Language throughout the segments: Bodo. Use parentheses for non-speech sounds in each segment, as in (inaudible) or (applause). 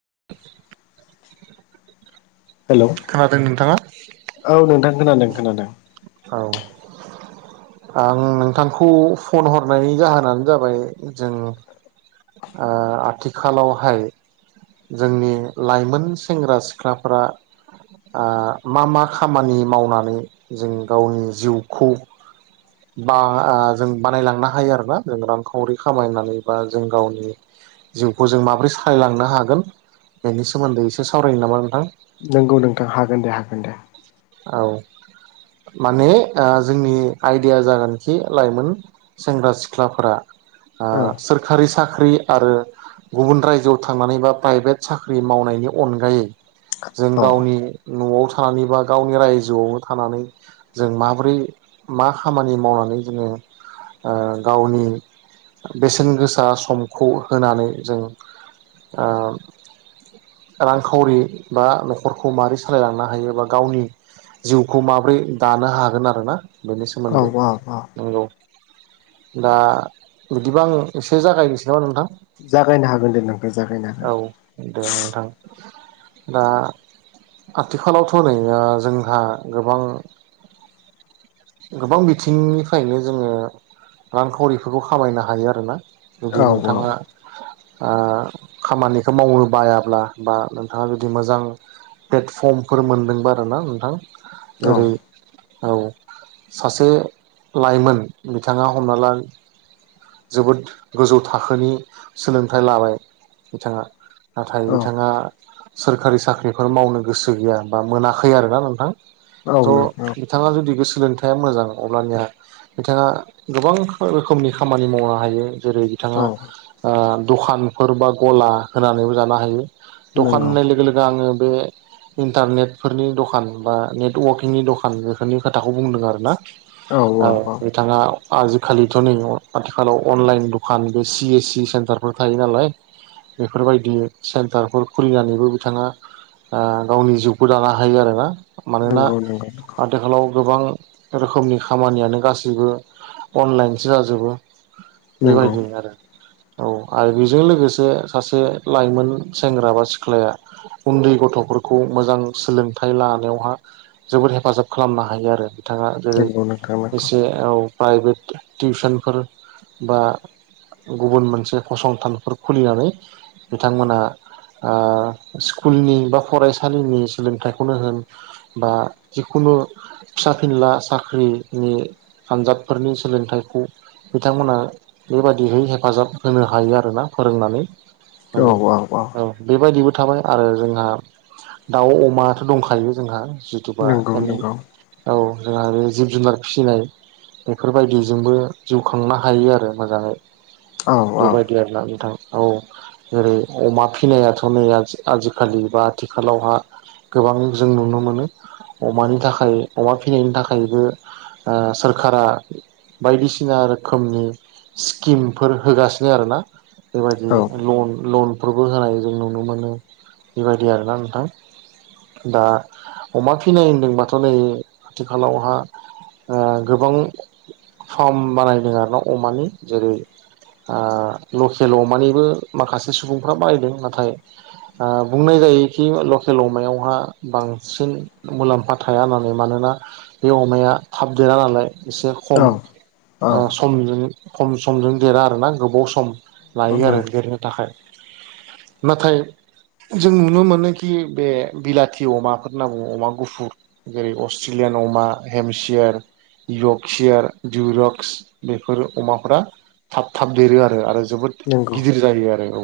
(inaudible) हेलौ खोनादों नोंथाङा औ नोंथां खोनादों खोनादों औ आं नोंथांखौ फन हरनायनि जाहोनानो जाबाय जों आ आथिखालावहाय जोंनि लाइमोन सेंग्रा सिख्लाफोरा आं मा मा खामानि मावनानै जों गावनि जिउखौ बा ओ जों बानायलांनो हायो आरोना जों रांखावरि खामायनानै बा जों गावनि जिउखौ जों माबोरै सालायलांनो हागोन बेनि सोमोनदै एसे सावरायनो नामा नोंथां? नंगौ नोंथां हागोन दे हागोन दे औ माने ओ जोंनि आयदाया जागोनखि लाइमोन सेंग्रा सिख्लाफोरा आ औ सोरखारि साख्रि आरो गुबुन रायजोआव थांनानै बा प्राइभेट साख्रि मावनायनि अनगायै जों औ गावनि न'आव थानानैबा गावनि रायजोआवनो थानानै जों माबोरै मा खामानि मावनानै जोङो गावनि बेसेन गोसा समखौ होनानै जों ओ रांखावरि बा न'खरखौ मारै सालायलांनो हायोबा गावनि जिउखौ माबोरै दानो हागोन आरोना बेनि औ सोमोनदै औ औ नंगौ दा बिदिबा आं एसे जागायनोसै नामा नोंथां? जागायनो हागोन दे नोंथां जागायनो औ हागोन दे नोंथां दा आथिखालावथ' नै आ जोंहा गोबां गोबां बिथिंनिफ्रायनो जोङो रांखावरिफोरखौ खामायनो हायो आरोना जुदि औ नोंथाङा आ खामानिखौ मावनो बायाब्ला बा नोंथाङा जुदि मोजां प्लेटफर्मफोर मोनदोंबा आरोना नोंथां औ जेरै औ सासे लाइमोन बिथाङा हमना ला जोबोद गोजौ थाखोनि सोलोंथाइ लाबाय बिथाङा नाथाय औ बिथाङा सोरखारि साख्रिफोर मावनो गोसो गैया बा मोनाखै आरोना नोंथां औ थ' नोंथां नोंथाङा जुदि गोसो सोलोंथाइया मोजां अब्लानिया बिथाङा गोबां रोखोमनि खामानि मावनो हायो जेरै बिथाङा औ दखानफोर बा गला होनानैबो जानो हायो द'खान नंगौ होननाय लोगो लोगो आङो बे इन्टारनेटफोरनि दखान बा नेटवारकिंनि दखान बेफोरनि खोथाखौ बुंदों आरो ना औ बिथाङा आजिखालिथ' नै आथिखालाव अनलाइन दखान बे सि एस सि सेन्टारफोर थायो नालाय बेफोरबायदि सेन्टारफोर खुलिनानैबो बिथाङा गावनि जिउखौ दानो हायो आरोना मानोना नंगौ नंगौ आथिखालाव गोबां रोखोमनि खामानियानो गासैबो अनलाइनसो जाजोबो नंगौ बेबायदिनो आरो औ आरो बेजों लोगोसे सासे लाइमोन सेंग्रा बा सिख्लाया उन्दै गथ' फोरखौ मोजां सोलोंथाइ लानायावहा जोबोद हेफाजाब खालामनो हायो आरो बिथाङा जेरै नंगौ नोंथां नंगौ एसे प्राइभेट टिउसनफोर बा गुबुन मोनसे फसंथानफोर खुलिनानै बिथांमोनहा स्कुलनि बा फरायसालिनि सोलोंथाइखौनो होन बा जिखुनु फिसा फिनला साख्रिनि आनजादफोरनि सोलोंथाइखौ बिथांमोना बेबायाददिहै हेफाजाब होनो हायो आरोना फोरोंनानै औ बेबायदिबो थाबाय आरो जोंहा दाउ अमाथ' दंखायो जोंहा जुथुबा नंगौ नंगौ औ जोंहा बे जिब जुनार फिसिनाय बेफोरबायदिजोंबो जिउ खांनो हायो आरो मोजाङै औ औ बेबायदि आरोना नोंथां औ जेरै अमा फिनायाथ' नै आजिखालि बा आथिखालावहा गोबां जों नुनो मोनो अमानि थाखाय अमा फिनायनि थाखायबो सोरखारा बायदिसिना सिना रोखोमनि स्किमफोर होगासिनो आरोना बेबायदि औ लन लन बो होनाय जों नुनो मोनो बेबायदि आरोना नोंथां दा अमा फिनाय होनदोंबाथ' नै आथिखालावहा गोबां फार्म बानायदों आर ना अमानि जेरै लकेल अमानिबो माखासे सुबुंफ्रा बारायदों नाथाय बुंनाय जायोखि लकेल अमायावहा बांसिन मुलाम्फा थाया होननानै मानोना बे अमाया थाबदेरा नालाय एसे खम औ औ सम खम समजों देरा आरोना गोबाव सम सम लायो आरो नंगौ देरनो थाखाय नाथाय जों नुनो मोनोखि बे बिलाथि अमाफोर होनना बुङो अमा गुफुर जेरै अस्ट्रेलियान अमा हेमसियार जगसियार उरक्स बेफोर अमाफोरा थाब थाब देरो आरो आरो जोबोद नंगौ गिदिर जायो आरो औ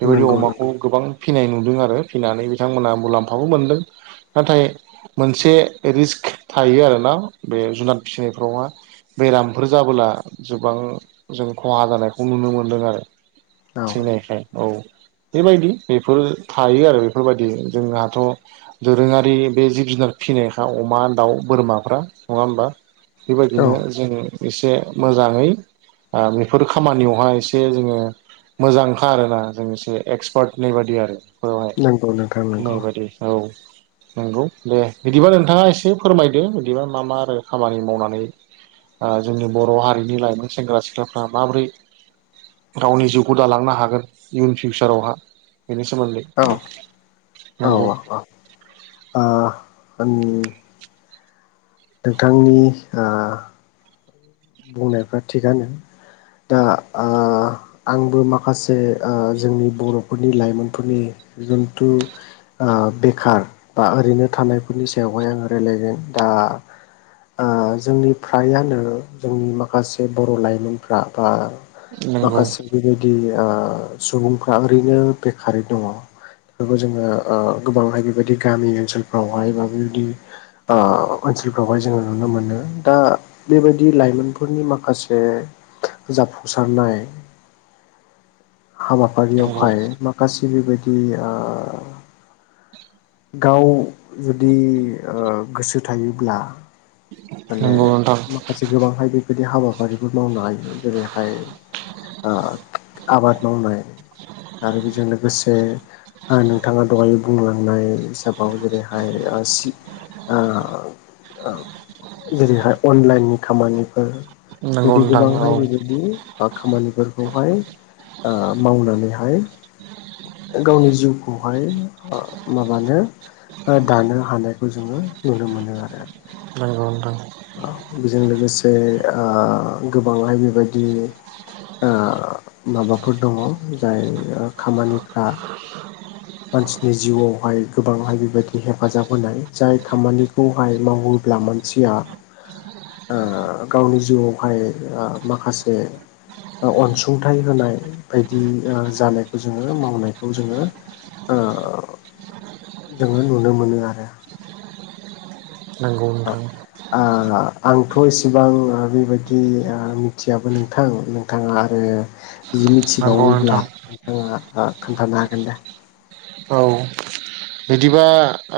बेबायदि नंगौ अमाखौ नंगौ गोबां फिनाय नुदों आरो फिनानै बिथांमोना मुलाम्फाबो मोनदों नाथाय मोनसे रिस्क थायो आरो ना बे जुनाद फिसिनायफ्रावहा बेरामफोर जाबोला गोबां जों खहा जानायखौ नुनो मोनदों आरो औ थैनायखाय औ बेबायदि बेफोर थायो आरो बेफोरबायदि जोंहाथ' दोरोङारि बे जिब जुनार फिनाय हा अमा दाउ बोरमाफ्रा नङा होमबा औ बेबायदिनो जों एसे मोजाङै बेफोर खामानियावहाय एसे जोङो मोजांखा आरोना जों एसे एक्सपार्टनि बादि आरो बेवहाय नंगौ नोंथां नंगौ नाय बादि औ नंगौ दे बिदिबा नोंथाङा एसे फोरमायदो बिदिबा मा मा आरो खामानि मावनानै जोंनि बर' हारिनि लाइमोन सेंग्रा सिख्लाफ्रा माबोरै गावनि जिउखौ दालांनो हागोन इयुन फिउचारावहा बिदि सोमोनदै औ औ नांगौ आंनि नोंथांनि बुंनायफ्रा थिगानो। दा आ आंबो माखासे ओ जोंनि बर'फोरनि लाइमोनफोरनि। जन्थु ओ बेखार बा ओरैनो थानायफोरनि सायावहाय आङो रायज्लायगोन दा। ओ ओ दा जोंनि फ्रायानो। जोंनि माखासे बर' लाइमोनफ्रा बा नंगौ माखासे बेबायदि ओ। सुबुंफ्रा ओरैनो बेखारारि दङ। बफोरखो जोङो गोबांहाय बेबायदि गामि ओनसोलफ्रावहाय बा बेबायदि ओ। ओनसोलफ्रावहाय जोङो नुनो मोनो दा बेबायदि। लाइमोनफोरनि माखासे जाफुंसारनाय। नंगौ हाबाफारियावहाय माखासे बेबायदि ओ। (inaudible) गाव जुदि गोसो ओ थायोब्ला। माने नंगौ नोंथां माखासे गोबांहाय बेबायदि हाबा। आबारिफोर मावनो हायो जेरैहाय ओ आबाद मावनाय। आरो बिजों लोगोसे ओ नोंथाङा दहाय बुंलांनाय हिसाबाव जेरैहाय। ओ सिद ओ ओ। जेरैहाय अनलाइननि खामानिफोर। नंगौ बिदि नोंथां औ गोबांहाय बेबायदि खामानिफोरखौहाय। ओ मावनानैहाय। गावनि जिउखौहाय ओ माबानो। ओ दानो हानायखौ जोङो नुनो मोनो आरो। नांगौ नोथां। ओ बिजों लोगोसे गोबांहाय बेबायदि। ओ माबाफोर दङ जाय खामानिफ्रा। (inaudible) मानसिनि जिउआवहाय गोबांहाय बेबायदि हेफाजाब होनाय जाय खामानिखौहाय मावोब्ला मा--। मानसिया गावनि ओ जिउआवहाय माखासे। ओ अनसुंथाइ होनाय बायदि ओ जानायखौ जोङो मावनायखौ जोङो। ओ जोङो नुनो मोनो आरो। नोंगौ नोंथां। ब्ला आंथ' इसेबां बेबायदि मिथियाबो नोंथां नोंथाङा आरो। बिदि नंगौ मिथिबावोब्ला नोंथां नोंथाङा ओ खोन्थानो हागोन दा। औ बिदिबा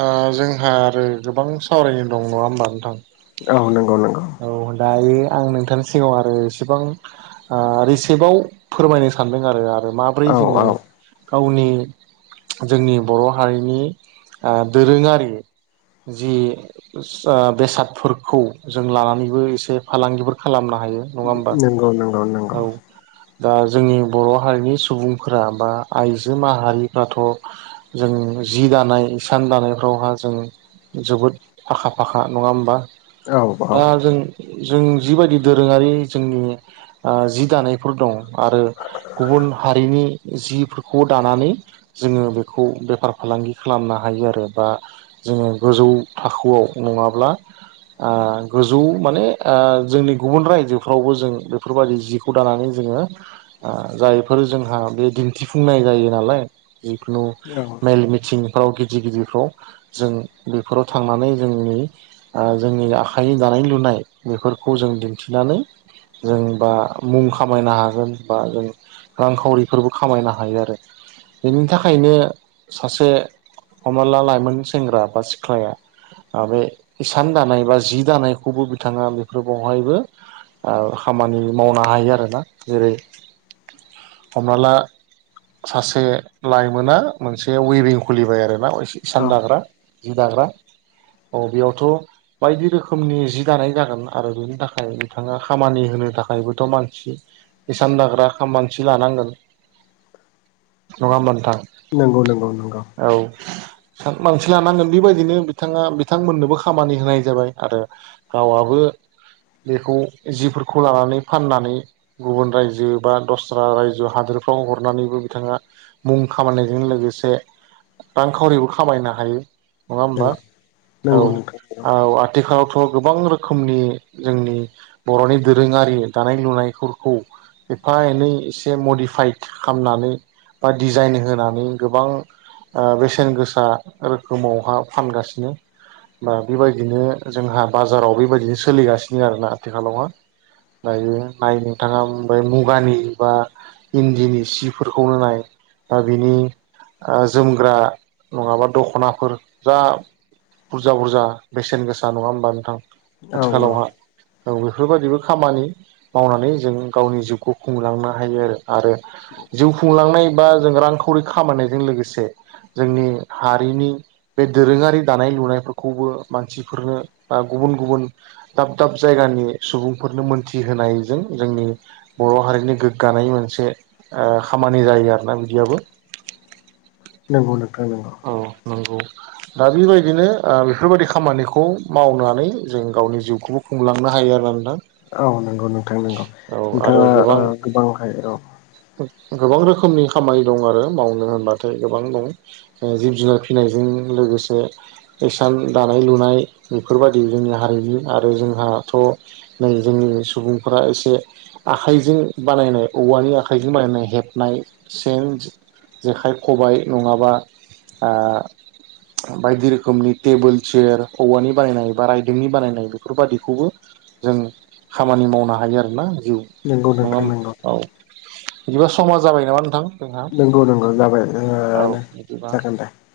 ओ जोंहा आरो गोबां सावरायनो दं नङा होमबा नोंथां। औ नंगौ नंगौ। औ दायो आं नोंथांनि सिगाङाव आरो एसेबां ओ रिसिपआव फोरमायनो सानदों आरो। आरो माब्रै औ जोङो। औ गावनि जोंनि बर' हारिनि ओ दोरोङारि। जि सओ बेसादफोरखौ जों लानानै।। बो इसे फालांगिफोर खालामनो हायो नङा होमबा नंगौ नंगौ नंगौ औ। दा जोंनि बर' हारिनि सुबुंफोरा बा आइजो माहारिफ्राथ' जों। जि दानाय इसान दानायफ्रावहा जों जोबोद आखा फाखा नङा ओमबा। औ औ। जों जिबायदि दोरोङारि जोंनि ओ जि दानायफोर दं। आरो गुबुन हारिनि जिफोरखौ दानानै जोङो बेखौ बेफार फालांगि खालामनो हायो आरो बा। जोङो गोजौ थाखोआव नङाब्ला ओ गोजौ माने ओ जोंनि गुबुन रायजोफ्रावबो जों बेफोरबायदि जिखौ दानानै जोङो ओ जायफोर जोंहा बे दिन्थिफुंनाय जायो नालाय। जिखुनु औ मेल मिथिं औ गिदि गिदिरफ्राव जों बेफोराव थांनानै जोंनि ओ जोंनि आखाइनि दानाय लुनाय। बेफोरखौ जों दिनथिनानै जों बा मुं खामायनो हागोन बा जों रांखावरिफोरबो खामायनो हायो आरो बेनि थाखायनो सासे हमना ला लाइमोन सेंग्रा बा सिख्लाया बे हिसान दानाय बा जि दानायखौबो बिथाङा बेफोर बावहायबो खामानि मावनो हायो आरोना जेरै हमना ला सासे लाइमोना मोनसे वइभिं खुलिबाय आरोना हिसान औ दाग्रा जि दाग्रा अ बेयावथ' बायदि रोखोमनि जि दानाय जागोन आरो बेनि थाखाय बिथाङा खामानि होनो थाखायबोथ' मानसि हिसान दाग्रा मानसि लानांगोन नङा होमबा नोंथां नंगौ नंगौ नंगौ औ मानसि लानांगोन बेबायदिनो बिथाङा बिथांमोननोबो खामानि होनाय जाबाय आरो गावाबो बेखौ जिफोरखौ लानानै फाननानै गुबुन रायजो बा दस्रा रायजो हादोर बेफ्राव हरनानैबो बिथाङा मुं खामायनायजों लोगोसे रांखावरिबो खामायनो हायो नङा होमबा नंगौ औ नंगौ नोंथां नंगौ औ आथिखालाव गोबां रोखोमनि जोंनि बर'नि दोरोङारि दानाय लुनायफोरखौ एफा एनै एसे मडिफाइद खालानानै बा डिजाइन होनानै गोबां बेसेन गोसा रोखोमावहा फानगासिनो बा बेबायदिनो जोंहा बाजाराव बेबायदिनो सोलिगासिनो आरोना आथिखालावहा दायो नाय नोंथाङा ओमफ्राय मुगानि बा इन्दिनि सिफोरखौनो नाय दा बिनि जोमग्रा नङाबा दख'नाफोर जा बुरजा बुरजा बेसेन गोसा नङा होमबा नोंथां औ आथिखालावहा औ बेफोरबायदिबो खामानि मावनानै जों गावनि जिउखौ खुंलांनो हायो आरो आरो जिउ खुंलांनाय बा जों रांखावरि खामायनायजों लोगोसे जोंनि हारिनि बे दोरोङारि दानाय लुनायफोरखौबो मानसिफोरनो गुबुन गुबुन दाब दाब जायगानि सुबुंफोरनो मोनथिहोनायजों जोंनि बर बर' हारिनि गोग्गानायनि मोनसे खामानि जायो आरोना बिदियाबो नंगौ नोंथां नंगौ औ नंगौ दा बेबायदिनो बेफोरबायदि खामानिखौ मावनानै जों गावनि जिउखौबो खुंलांनो हायो हायो आरो ना नोंथां औ नंगौ नोंथां नंगौ औ आरो नोंथाङा गोबां गोबांहाय र' गोबां रोखोमनि खामानि दं आरो मावनो होनबाथाय गोबां दं जिब जुनार फिसिनायजों लोगोसे हिसान दानाय लुनाय बेफोरबायदि जोंनि हारि आरो जोंहाथ' न जोंनि सुबुंफोरा एसे आखाइजों बानाय औवानि आखाइजों बानायनाय हेबनाय सेन जेखाइ खबाइ नङाबा आ बायदि रोखोमनि टेबोल चेयार औवानि बानायनाय बा रायदोंनि बानायनाय बेफोरबादिखौबो जों खामानि मावनो हायो आरोना जिउ नंगौ नङा नोंथां नंगौ औ बिदिबा समा जाबाय नामा नोंथां जोंहा नंगौ नंगौ जाबाय जोङो बा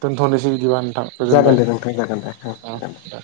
दोनथनोसै बिदिबा नोंथां थां जागोन गोजोनबाय दे नोंथां जागोन दे अ जागोन दे